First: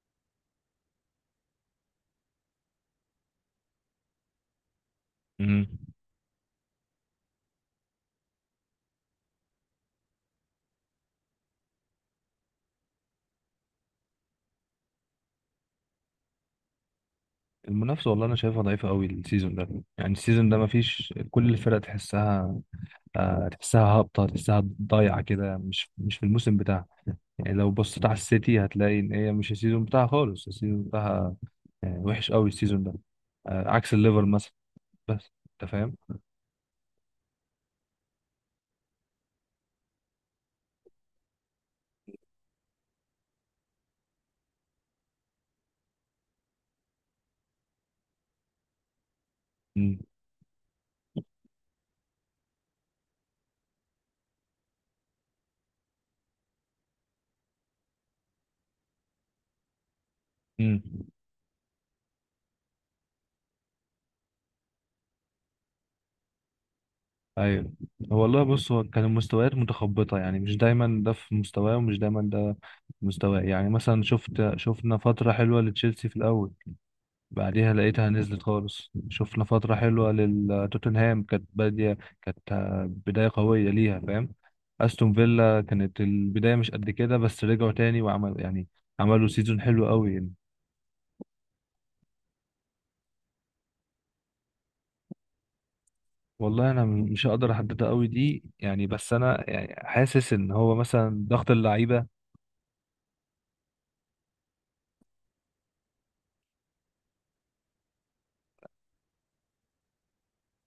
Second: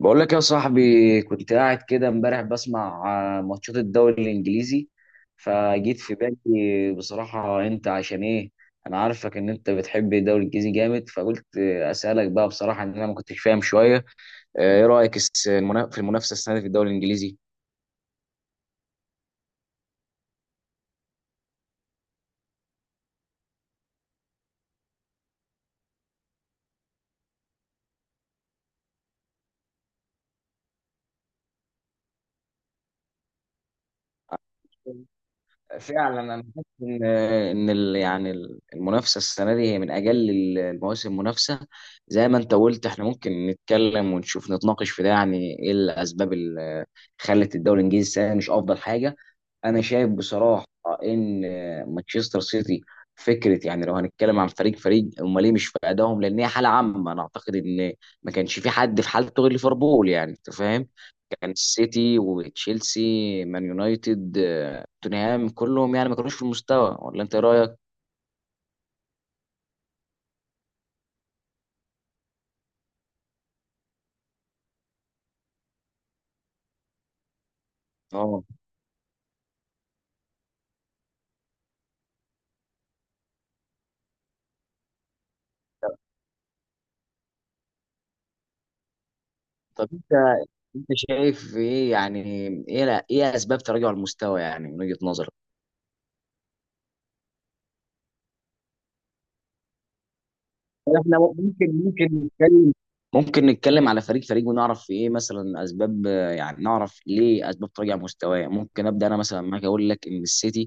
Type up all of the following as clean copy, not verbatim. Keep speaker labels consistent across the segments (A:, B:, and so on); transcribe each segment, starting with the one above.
A: بقول لك يا صاحبي، كنت قاعد كده امبارح بسمع ماتشات الدوري الانجليزي.
B: مم.
A: فجيت في بالي بصراحة انت عشان ايه. انا عارفك ان انت بتحب الدوري الانجليزي جامد، فقلت اسالك بقى بصراحة ان انا ما كنتش فاهم شوية. ايه رأيك في المنافسة السنة دي في الدوري
B: المنافسة والله أنا شايفها ضعيفة قوي السيزون ده. يعني السيزون ده مفيش كل الفرق تحسها. تحسها هابطة، تحسها ضايعة كده، مش في الموسم بتاعها. يعني لو بصيت على السيتي هتلاقي إن هي مش السيزون بتاعها خالص السيزون بتاعها وحش قوي السيزون ده، عكس الليفر مثلا
A: الانجليزي؟
B: بس. أنت فاهم؟
A: فعلا انا حاسس ان المنافسه السنه دي هي من اجل المواسم منافسه. زي ما انت قلت احنا ممكن نتكلم ونشوف نتناقش في ده، يعني ايه الاسباب اللي خلت الدوري الانجليزي السنه دي مش افضل حاجه. انا
B: مم.
A: شايف بصراحه ان مانشستر سيتي فكره، يعني لو هنتكلم عن فريق امال ليه مش في ادائهم، لان هي حاله عامه. انا اعتقد ان ما كانش في حد في حالته غير ليفربول، يعني انت
B: مم.
A: فاهم. كان السيتي وتشيلسي مان يونايتد توتنهام كلهم يعني ما كانوش في المستوى، ولا انت إيه
B: ايوه.
A: رايك؟
B: هو والله بص هو كان المستويات متخبطه، يعني مش دايما ده في مستواه ومش دايما ده في مستواه. يعني مثلا شفنا فتره حلوه لتشيلسي في الاول، بعديها لقيتها نزلت
A: اه
B: خالص. شفنا فتره حلوه لتوتنهام كانت باديه، كانت بدايه قويه ليها، فاهم. استون فيلا كانت البدايه مش قد كده بس رجعوا تاني وعمل عملوا سيزون حلو
A: طب
B: قوي
A: انت،
B: يعني.
A: انت شايف ايه يعني، ايه لا ايه اسباب تراجع المستوى يعني من وجهة نظرك؟
B: والله انا مش هقدر احددها قوي دي يعني، بس انا يعني حاسس ان هو
A: يعني احنا
B: مثلا ضغط
A: ممكن،
B: اللعيبه.
A: نتكلم على فريق ونعرف ايه مثلا اسباب، يعني نعرف ليه اسباب تراجع مستواه. ممكن ابدا انا مثلا معاك، اقول لك ان السيتي،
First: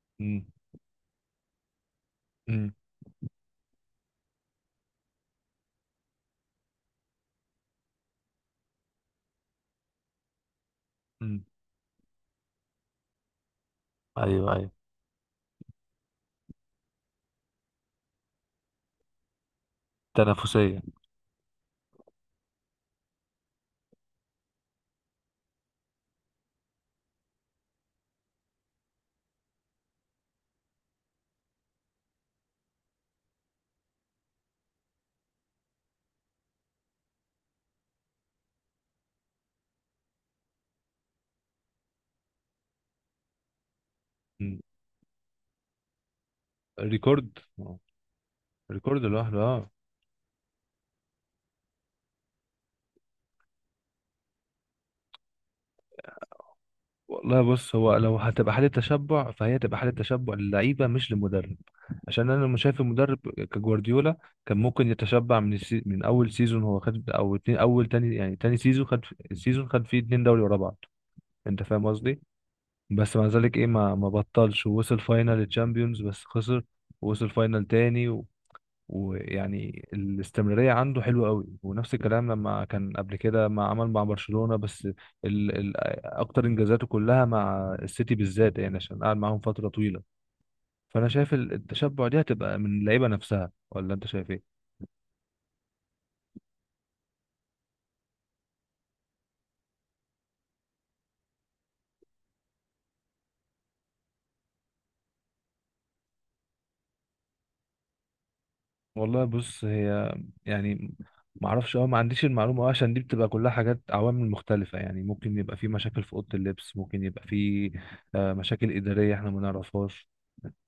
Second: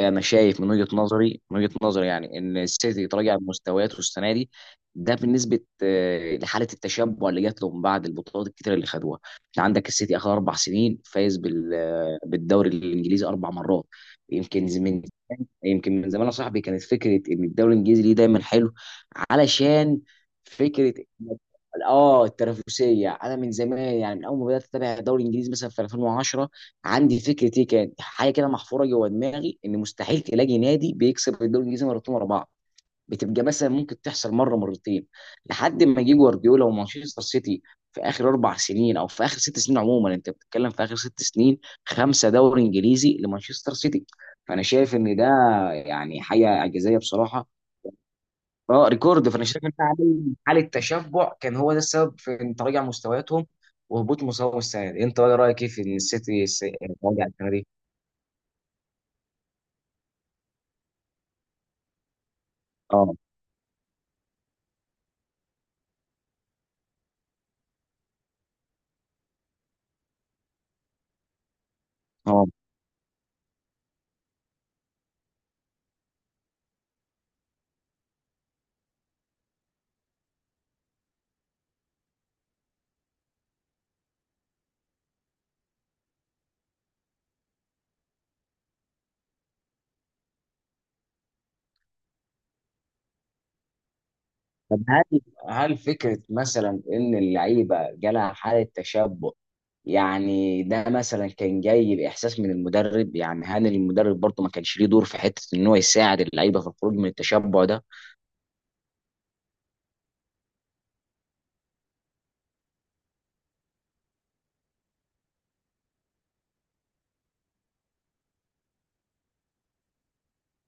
A: انا
B: مم.
A: شايف من وجهة نظري يعني ان
B: مم.
A: السيتي تراجع مستوياته السنه دي. ده بالنسبه لحاله التشبع اللي جات له من بعد البطولات الكتيره اللي خدوها. انت عندك السيتي اخر اربع سنين فايز
B: مم.
A: بالدوري الانجليزي اربع مرات.
B: ايوه
A: يمكن
B: ايوه.
A: من يمكن من زمان يا صاحبي، كانت فكره ان الدوري الانجليزي ليه دايما حلو علشان
B: تنافسية.
A: فكره إن- اه التنافسيه. انا من زمان يعني من اول ما بدات اتابع الدوري الانجليزي مثلا في 2010، عندي فكره، ايه كانت حاجه كده محفوره جوه دماغي، ان مستحيل تلاقي نادي بيكسب الدوري الانجليزي مرتين ورا بعض. بتبقى مثلا ممكن تحصل مره مرتين، لحد ما يجي جوارديولا ومانشستر سيتي. في اخر اربع سنين او في اخر ست سنين عموما، انت بتتكلم في اخر ست سنين خمسه دوري انجليزي لمانشستر سيتي.
B: مم.
A: فانا شايف ان ده يعني حاجه اعجازيه
B: ريكورد
A: بصراحه.
B: آه.
A: اه
B: ريكورد
A: ريكورد.
B: لوحده
A: فانا شايف ان
B: اه.
A: ده عامل حاله تشبع، كان هو ده السبب في ان تراجع مستوياتهم وهبوط مستواهم السنه دي. انت إيه رايك ايه في ان السيتي راجع
B: والله
A: السنه دي؟
B: بص، هو لو هتبقى حالة تشبع فهي تبقى حالة تشبع للعيبة مش للمدرب، عشان انا مش شايف
A: اه
B: المدرب كجوارديولا كان ممكن يتشبع من من اول سيزون هو خد، او اتنين اول تاني، يعني تاني سيزون خد، سيزون خد فيه اتنين دوري ورا بعض. انت فاهم قصدي؟
A: اه
B: بس مع ذلك ايه، ما بطلش ووصل فاينل الشامبيونز بس خسر، ووصل فاينل تاني. ويعني الاستمرارية عنده حلوة قوي، ونفس الكلام لما كان قبل كده ما عمل مع برشلونة، بس ال أكتر إنجازاته كلها مع السيتي بالذات، يعني عشان قعد معاهم فترة طويلة. فأنا شايف التشبع دي هتبقى من اللعيبة نفسها، ولا أنت شايف إيه؟
A: طب هل، هل فكره مثلا ان اللعيبه جالها حاله تشبع، يعني ده مثلا كان جاي باحساس من المدرب، يعني هاني المدرب برضه ما كانش ليه دور في حته ان هو يساعد اللعيبه في الخروج من التشبع ده؟
B: والله بص، هي يعني ما اعرفش اه، ما عنديش المعلومه أوي، عشان دي بتبقى كلها حاجات، عوامل مختلفه. يعني ممكن يبقى في مشاكل في اوضه اللبس، ممكن يبقى في مشاكل اداريه احنا ما نعرفهاش.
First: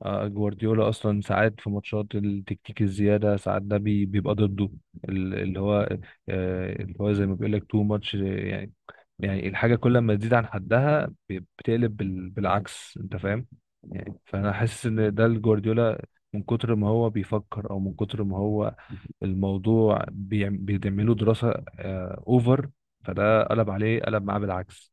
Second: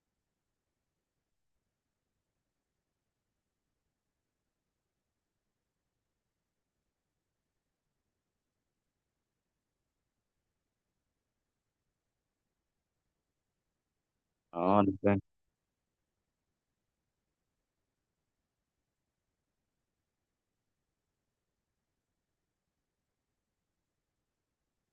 B: جوارديولا اصلا ساعات في ماتشات التكتيك الزياده ساعات ده بيبقى ضده، ال- اللي هو اللي هو زي ما بيقول لك تو ماتش يعني. يعني الحاجه كل ما تزيد عن حدها بتقلب بالعكس، انت فاهم. يعني فانا
A: اه
B: حاسس ان ده الجوارديولا من كتر ما هو بيفكر، او من كتر ما هو الموضوع بيعمله دراسه اوفر، فده قلب عليه، قلب معاه بالعكس.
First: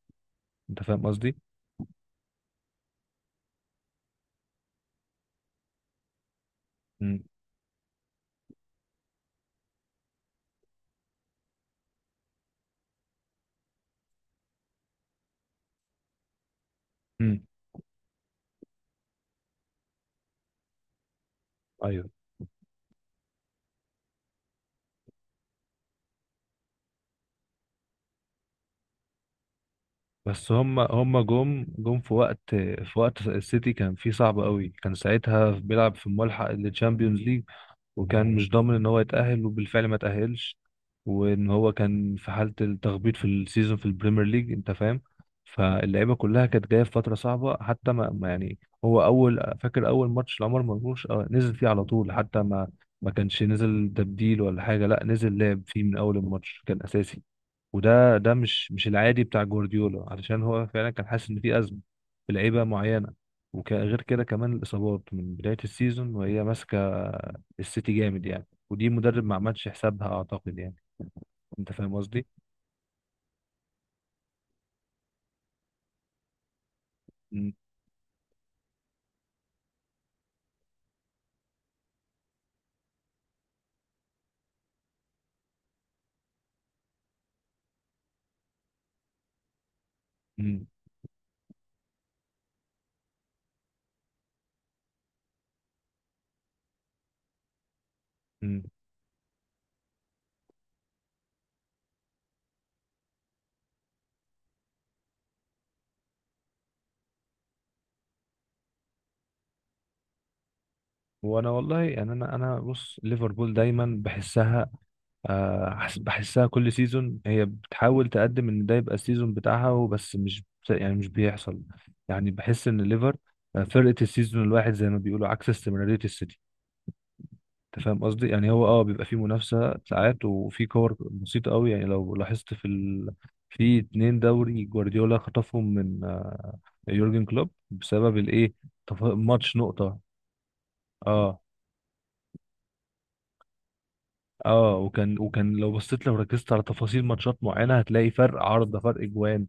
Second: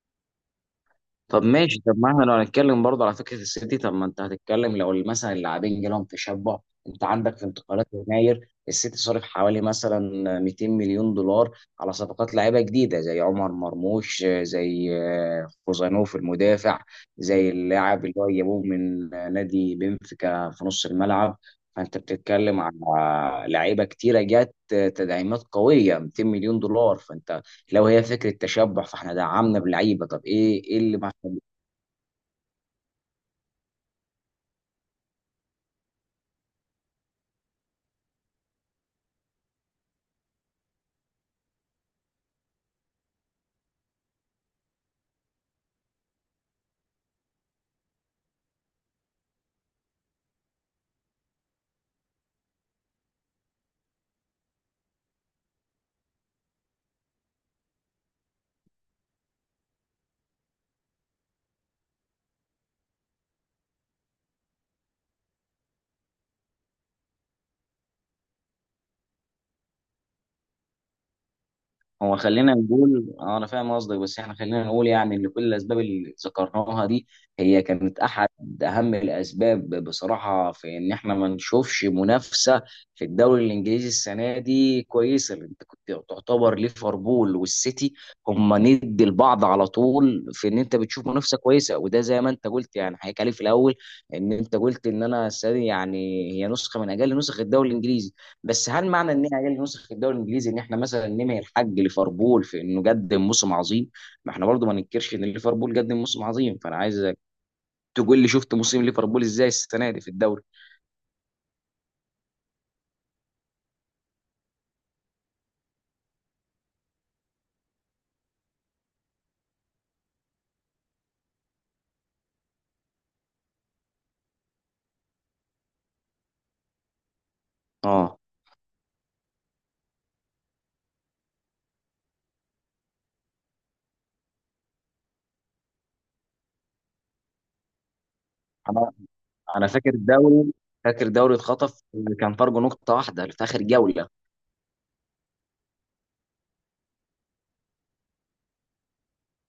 B: انت فاهم قصدي؟
A: طب ماشي، طب ما احنا لو هنتكلم برضه على فكره السيتي، طب ما انت هتتكلم لو مثلا اللاعبين جالهم تشبع. انت
B: امم.
A: عندك في انتقالات يناير السيتي صرف حوالي مثلا 200 مليون دولار على صفقات لاعيبه جديده، زي عمر مرموش، زي خوزانوف المدافع، زي اللاعب اللي هو جابوه من نادي بنفيكا في نص الملعب. فانت
B: ايوه،
A: بتتكلم على لعيبه كتيره جت، تدعيمات قويه 200 مليون دولار. فانت لو هي فكره تشبع فاحنا دعمنا بلعيبه، طب
B: بس
A: ايه
B: هم
A: اللي
B: هم جم في وقت، في وقت السيتي كان فيه صعب قوي، كان ساعتها بيلعب في الملحق للتشامبيونز ليج وكان مش ضامن ان هو يتأهل، وبالفعل ما تأهلش. وان هو كان في حالة التخبيط في السيزون في البريمير ليج، انت فاهم. فاللعيبة كلها كانت جاية في فترة صعبة، حتى ما ما يعني هو اول فاكر اول ماتش لعمر مرموش نزل فيه على طول، حتى ما كانش نزل تبديل ولا حاجة، لا نزل لعب فيه من اول الماتش كان اساسي. وده ده مش العادي بتاع جوارديولا، علشان هو فعلا كان حاسس ان في ازمه في لعيبه معينه. وغير كده كمان الاصابات من بدايه السيزون وهي ماسكه السيتي جامد يعني، ودي مدرب ما عملش حسابها اعتقد يعني. انت فاهم
A: هو.
B: قصدي؟
A: خلينا نقول انا فاهم قصدك، بس احنا خلينا نقول يعني ان كل الاسباب اللي ذكرناها دي
B: امم.
A: هي كانت احد اهم الاسباب بصراحه، في ان احنا ما نشوفش منافسه في الدوري الانجليزي السنه دي كويسه. لأن انت كنت تعتبر ليفربول والسيتي هم ند لبعض على طول، في ان
B: امم.
A: انت بتشوف منافسه كويسه. وده زي ما انت قلت يعني حكيت عليه في الاول، ان انت قلت ان انا السنه دي يعني هي نسخه من اجل نسخ الدوري الانجليزي. بس هل معنى ان هي نسخ الدوري الانجليزي ان احنا مثلا نمي الحق ليفربول في انه قدم موسم عظيم؟ ما احنا برضو ما ننكرش ان ليفربول قدم موسم عظيم. فانا عايزك تقول لي شفت موسم ليفربول ازاي السنه دي في الدوري.
B: وانا والله يعني انا بص ليفربول دايما بحسها، بحسها كل سيزون هي بتحاول تقدم ان ده يبقى السيزون بتاعها وبس، مش بت- يعني مش بيحصل. يعني بحس ان ليفر فرقة السيزون الواحد زي ما بيقولوا، عكس استمرارية السيتي. انت فاهم
A: اه
B: قصدي؟ يعني هو اه بيبقى فيه منافسة ساعات، وفي كور بسيطة قوي يعني لو لاحظت في اتنين دوري جوارديولا خطفهم من يورجن كلوب بسبب الايه،
A: انا،
B: ماتش
A: انا فاكر
B: نقطة.
A: الدوري فاكر دوري
B: اه
A: اتخطف، كان فرق نقطه واحده في اخر جوله.
B: اه وكان، لو بصيت، لو ركزت على تفاصيل ماتشات معينة هتلاقي فرق عارضة، فرق جوان،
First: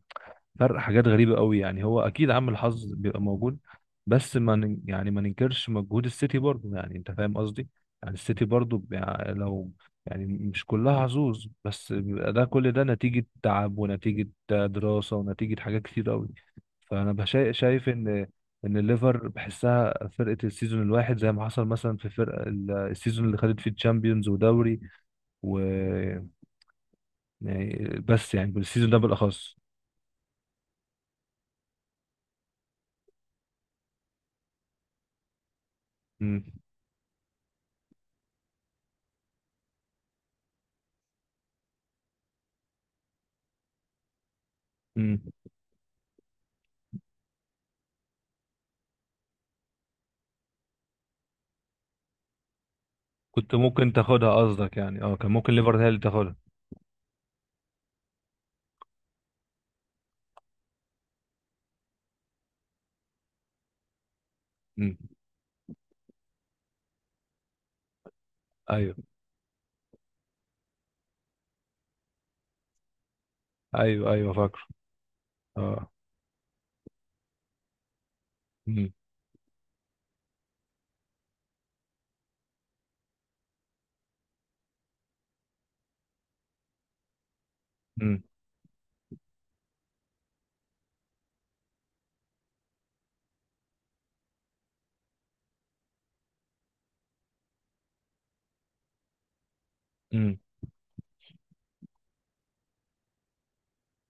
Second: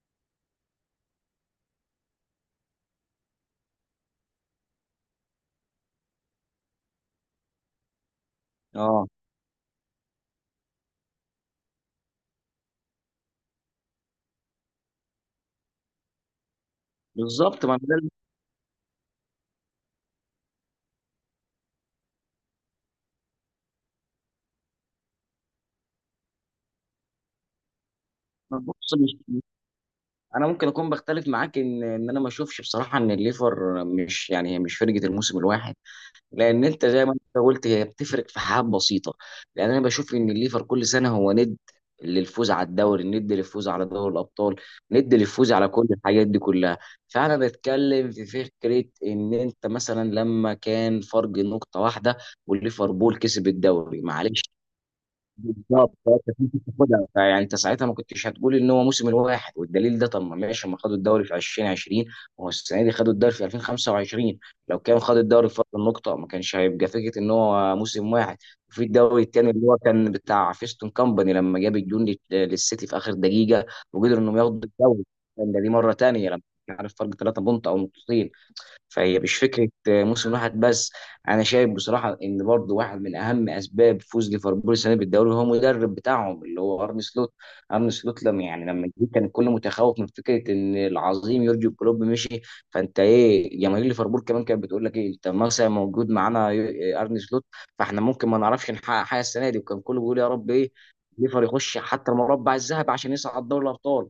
B: فرق حاجات غريبة قوي يعني. هو أكيد عامل حظ بيبقى موجود بس ما ن- يعني ما ننكرش مجهود السيتي برضه يعني. أنت فاهم قصدي؟ يعني السيتي برضه
A: اه
B: بيع- لو يعني مش كلها حظوظ، بس بيبقى ده، كل ده نتيجة تعب ونتيجة دراسة ونتيجة حاجات كتير قوي. فأنا
A: بالظبط، ما أنا
B: شايف
A: ده اللي.
B: إن، إن الليفر بحسها فرقة السيزون الواحد، زي ما حصل مثلا في فرق السيزون اللي خدت فيه تشامبيونز ودوري و يعني بس يعني
A: ما
B: بالسيزون
A: بص
B: ده
A: مش
B: بالأخص.
A: انا ممكن اكون بختلف معاك، ان انا ما اشوفش بصراحه ان الليفر مش، يعني هي مش فرقه الموسم الواحد.
B: مم.
A: لان انت زي ما انت قلت هي بتفرق في حاجات بسيطه. لان انا بشوف ان الليفر كل سنه هو ند للفوز على الدوري، ند للفوز على دوري الابطال، ند
B: مم.
A: للفوز على كل الحاجات دي كلها. فانا بتكلم في فكره ان انت مثلا لما كان فرق نقطه واحده والليفربول كسب
B: كنت ممكن
A: الدوري
B: تاخدها
A: معلش.
B: قصدك، يعني اه كان ممكن ليفر هي
A: بالظبط،
B: اللي
A: فانت
B: تاخدها.
A: كنت بتاخدها، فيعني انت ساعتها ما كنتش هتقول ان هو موسم الواحد. والدليل ده، طب ما ماشي، ما خدوا الدوري في 2020، وهو السنه دي خدوا الدوري في 2025. لو
B: امم.
A: كان خد الدوري في فرق النقطه ما كانش هيبقى فكره ان هو موسم واحد. وفي
B: ايوه
A: الدوري الثاني اللي هو كان بتاع فيستون كامباني لما جاب الجون للسيتي في اخر دقيقه
B: ايوه.
A: وقدروا
B: ايوه
A: انهم ياخدوا
B: فاكر.
A: الدوري، كان ده دي
B: اه.
A: مره ثانيه، لما كان عارف فرق ثلاثه بونت او نقطتين.
B: امم.
A: فهي مش فكره موسم واحد بس. انا شايف بصراحه ان برضو واحد من اهم اسباب فوز ليفربول السنه دي بالدوري هو المدرب بتاعهم اللي هو ارن سلوت. ارن
B: امم
A: سلوت لما، يعني لما جه، كان الكل متخوف من فكره ان العظيم يورجن كلوب مشي. فانت ايه، جماهير ليفربول كمان كانت بتقول لك ايه، انت مثلا موجود معانا ارن سلوت، فاحنا ممكن ما نعرفش نحقق حاجه السنه دي. وكان كله بيقول يا
B: امم
A: رب ايه ليفر يخش حتى المربع الذهبي عشان يصعد دوري الابطال.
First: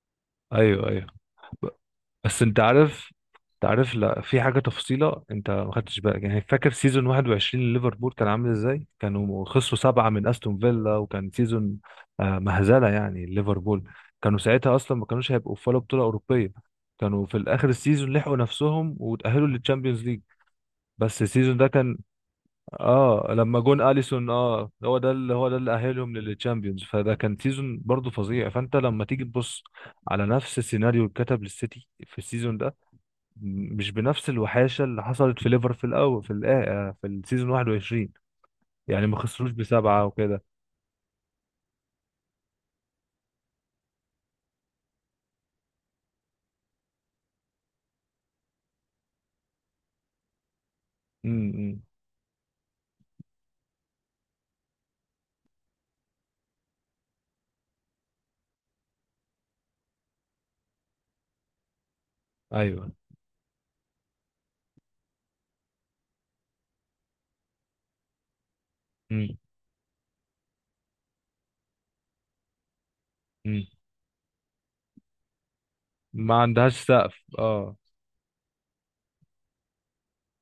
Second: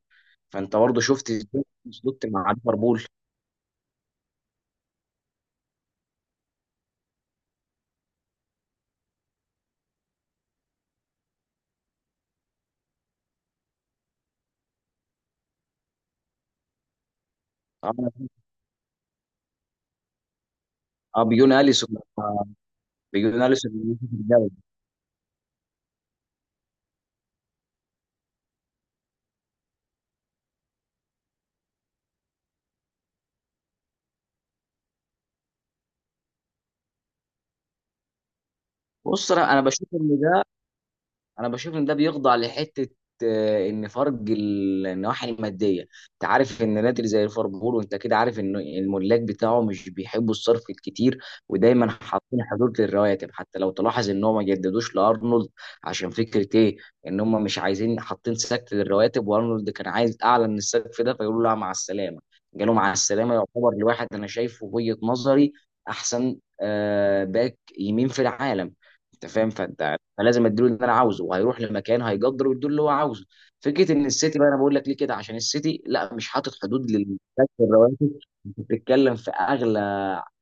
A: فانت
B: ايوه
A: برضه
B: ايوه.
A: شفت ازاي
B: ب-
A: أرن سلوت
B: بس
A: مع
B: انت
A: ليفربول.
B: عارف، انت عارف، لا في حاجه تفصيله انت ما خدتش بالك. يعني فاكر سيزون 21 لليفربول كان عامل ازاي؟ كانوا خسروا سبعه من استون فيلا، وكان سيزون مهزله يعني. ليفربول كانوا ساعتها اصلا ما كانوش هيبقوا في ولا بطوله اوروبيه، كانوا في الاخر السيزون
A: آه.
B: لحقوا نفسهم وتاهلوا للتشامبيونز ليج. بس
A: اه بيجون
B: السيزون ده
A: اليسون،
B: كان
A: آه،
B: اه،
A: بيجون
B: لما
A: اليسون
B: جون
A: بيجون في
B: اليسون
A: الجبل.
B: اه هو ده اللي، هو ده اللي اهلهم للتشامبيونز، فده كان سيزون برضه فظيع. فانت لما تيجي تبص على نفس السيناريو اللي اتكتب للسيتي في السيزون ده، مش بنفس الوحاشه اللي حصلت في ليفر في الاول، في في السيزون 21، يعني ما
A: بص
B: خسروش
A: انا،
B: بسبعه وكده.
A: انا بشوف ان ده بيخضع لحته، ان فرق النواحي الماديه. انت عارف ان نادي زي ليفربول، وانت كده عارف ان الملاك بتاعه مش بيحبوا الصرف الكتير،
B: امم.
A: ودايما حاطين حدود للرواتب. حتى لو تلاحظ ان هم ما جددوش لارنولد، عشان فكره ايه، ان هم مش عايزين، حاطين سقف للرواتب، وارنولد كان عايز اعلى من السقف ده، فيقولوا له لا مع السلامه. قالوا
B: ايوه.
A: مع السلامه يعتبر لواحد انا شايفه وجهه نظري احسن باك يمين في العالم. انت
B: امم.
A: فاهم؟ فانت فلازم اديله اللي انا عاوزه، وهيروح لمكان هيقدر ويديله اللي هو عاوزه.
B: امم.
A: فكره ان السيتي بقى، انا بقول لك ليه كده، عشان السيتي لا مش
B: ما
A: حاطط
B: عندهاش
A: حدود
B: سقف
A: للكاش
B: اه.
A: الرواتب. انت بتتكلم في اغلى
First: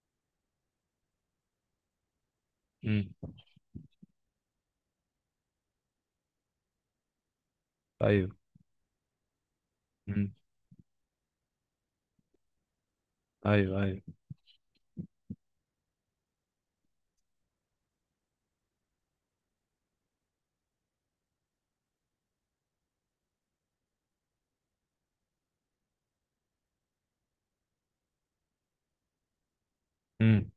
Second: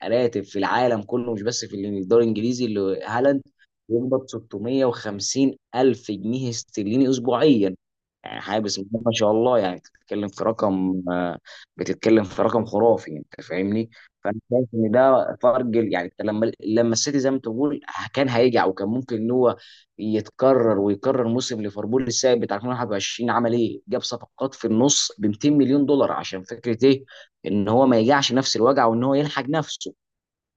A: راتب في العالم كله، مش بس في الدوري الانجليزي، اللي
B: امم.
A: هالاند بيقبض 650 الف جنيه استرليني اسبوعيا.
B: ايوه.
A: يعني حاجه بسم الله ما شاء الله. يعني بتتكلم
B: امم.
A: في رقم، بتتكلم في رقم خرافي. انت
B: ايوه
A: فاهمني؟
B: ايوه.
A: فانا شايف ان ده فرق يعني. لما السيتي زي ما تقول كان هيجي، او كان ممكن ان هو يتكرر ويكرر موسم ليفربول السابق بتاع 2021، عمل ايه؟ جاب صفقات في النص ب 200 مليون دولار عشان فكره ايه؟ ان هو ما يجعش نفس الوجع وان هو يلحق نفسه.
B: امم.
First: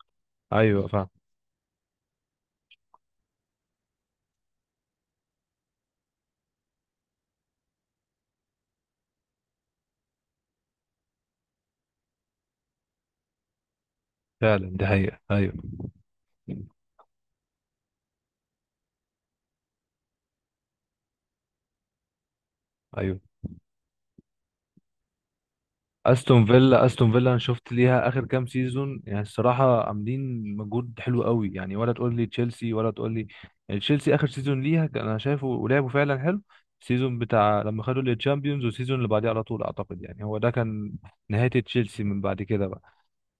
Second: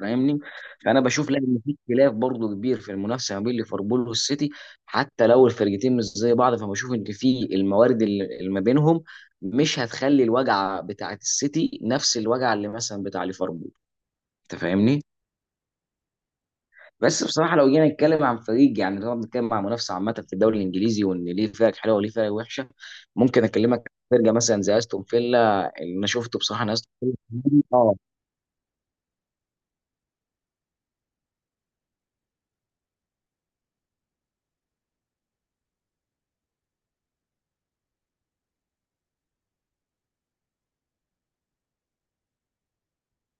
A: فاهمني؟
B: ايوه
A: فانا
B: فعلا.
A: بشوف لا، ان في اختلاف برضه كبير في المنافسه ما بين ليفربول والسيتي، حتى لو الفرقتين مش زي بعض. فبشوف ان في الموارد اللي ما بينهم مش هتخلي الوجع بتاعت السيتي نفس الوجع اللي مثلا بتاع ليفربول. انت
B: فعلا دي
A: فاهمني؟
B: حقيقه، ايوه.
A: بس بصراحه لو جينا نتكلم عن فريق يعني، لو نتكلم عن منافسه عامه في الدوري الانجليزي وان ليه فرق حلوه وليه فرق وحشه،
B: ايوه
A: ممكن اكلمك عن فرقه مثلا زي استون فيلا اللي انا شفته
B: استون
A: بصراحه، انا
B: فيلا،
A: استون
B: استون فيلا انا
A: فيلا.
B: شفت
A: اه
B: ليها اخر كام سيزون يعني، الصراحه عاملين مجهود حلو قوي يعني، ولا تقول لي تشيلسي ولا تقول لي. يعني تشيلسي اخر سيزون ليها كان، انا شايفه ولعبوا فعلا حلو، السيزون بتاع لما خدوا الشامبيونز والسيزون اللي بعديه على طول، اعتقد يعني هو ده كان نهايه تشيلسي من بعد كده بقى.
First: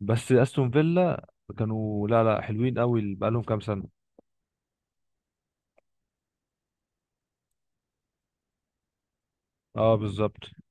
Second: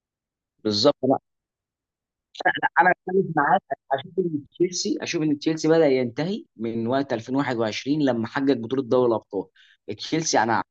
B: بس استون
A: بالظبط.
B: فيلا كانوا لا حلوين
A: انا
B: قوي
A: اختلف
B: بقالهم كام
A: معاك،
B: سنه.
A: اشوف ان تشيلسي، بدا ينتهي من وقت 2021 لما حقق بطوله دوري الابطال.
B: اه
A: تشيلسي
B: بالظبط.
A: انا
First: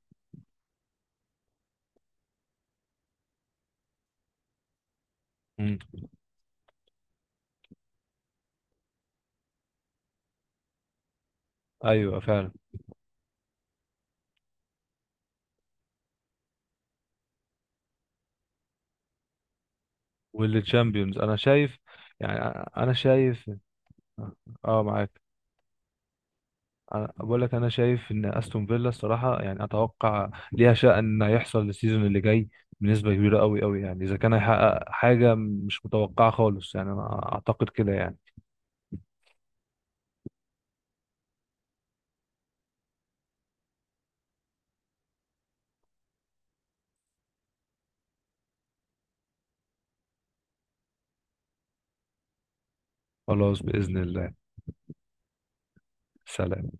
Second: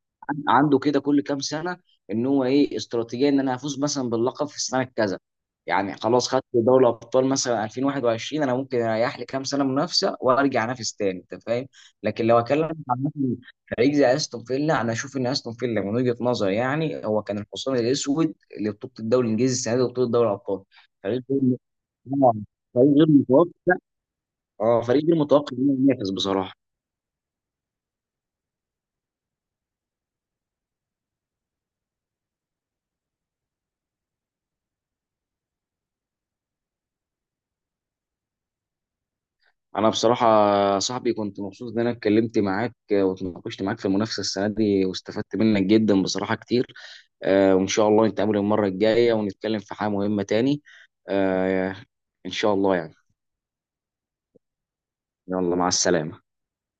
A: عنده كده كل كام سنه ان هو ايه استراتيجيه، ان انا هفوز مثلا باللقب في السنه كذا.
B: مم.
A: يعني خلاص خدت دوري الابطال مثلا 2021، انا ممكن اريح لي كام سنه منافسه وارجع انافس تاني، انت فاهم.
B: ايوه
A: لكن لو
B: فعلا.
A: اكلم عن مثلاً فريق زي استون فيلا، انا اشوف ان استون فيلا من وجهه نظري يعني هو كان الحصان الاسود لبطوله الدوري الانجليزي السنه دي وبطوله دوري الابطال.
B: والتشامبيونز
A: فريق
B: انا شايف،
A: آه،
B: يعني
A: فريق
B: انا
A: غير
B: شايف
A: متوقع.
B: اه.
A: اه فريق غير
B: معاك.
A: متوقع انه ينافس بصراحه.
B: أنا بقول لك، انا شايف ان استون فيلا الصراحه يعني اتوقع ليها شأن هيحصل السيزون اللي جاي بنسبه كبيره قوي قوي يعني، اذا كان هيحقق حاجه مش متوقعه خالص، يعني انا اعتقد كده يعني.
A: انا بصراحه يا صاحبي كنت مبسوط ان انا اتكلمت معاك، واتناقشت معاك في المنافسه السنه دي واستفدت منك جدا بصراحه كتير. وان شاء الله نتقابل المره الجايه ونتكلم في حاجه مهمه تاني. آه، ان شاء الله يعني.
B: خلاص باذن الله.
A: يلا مع السلامه.
B: سلام.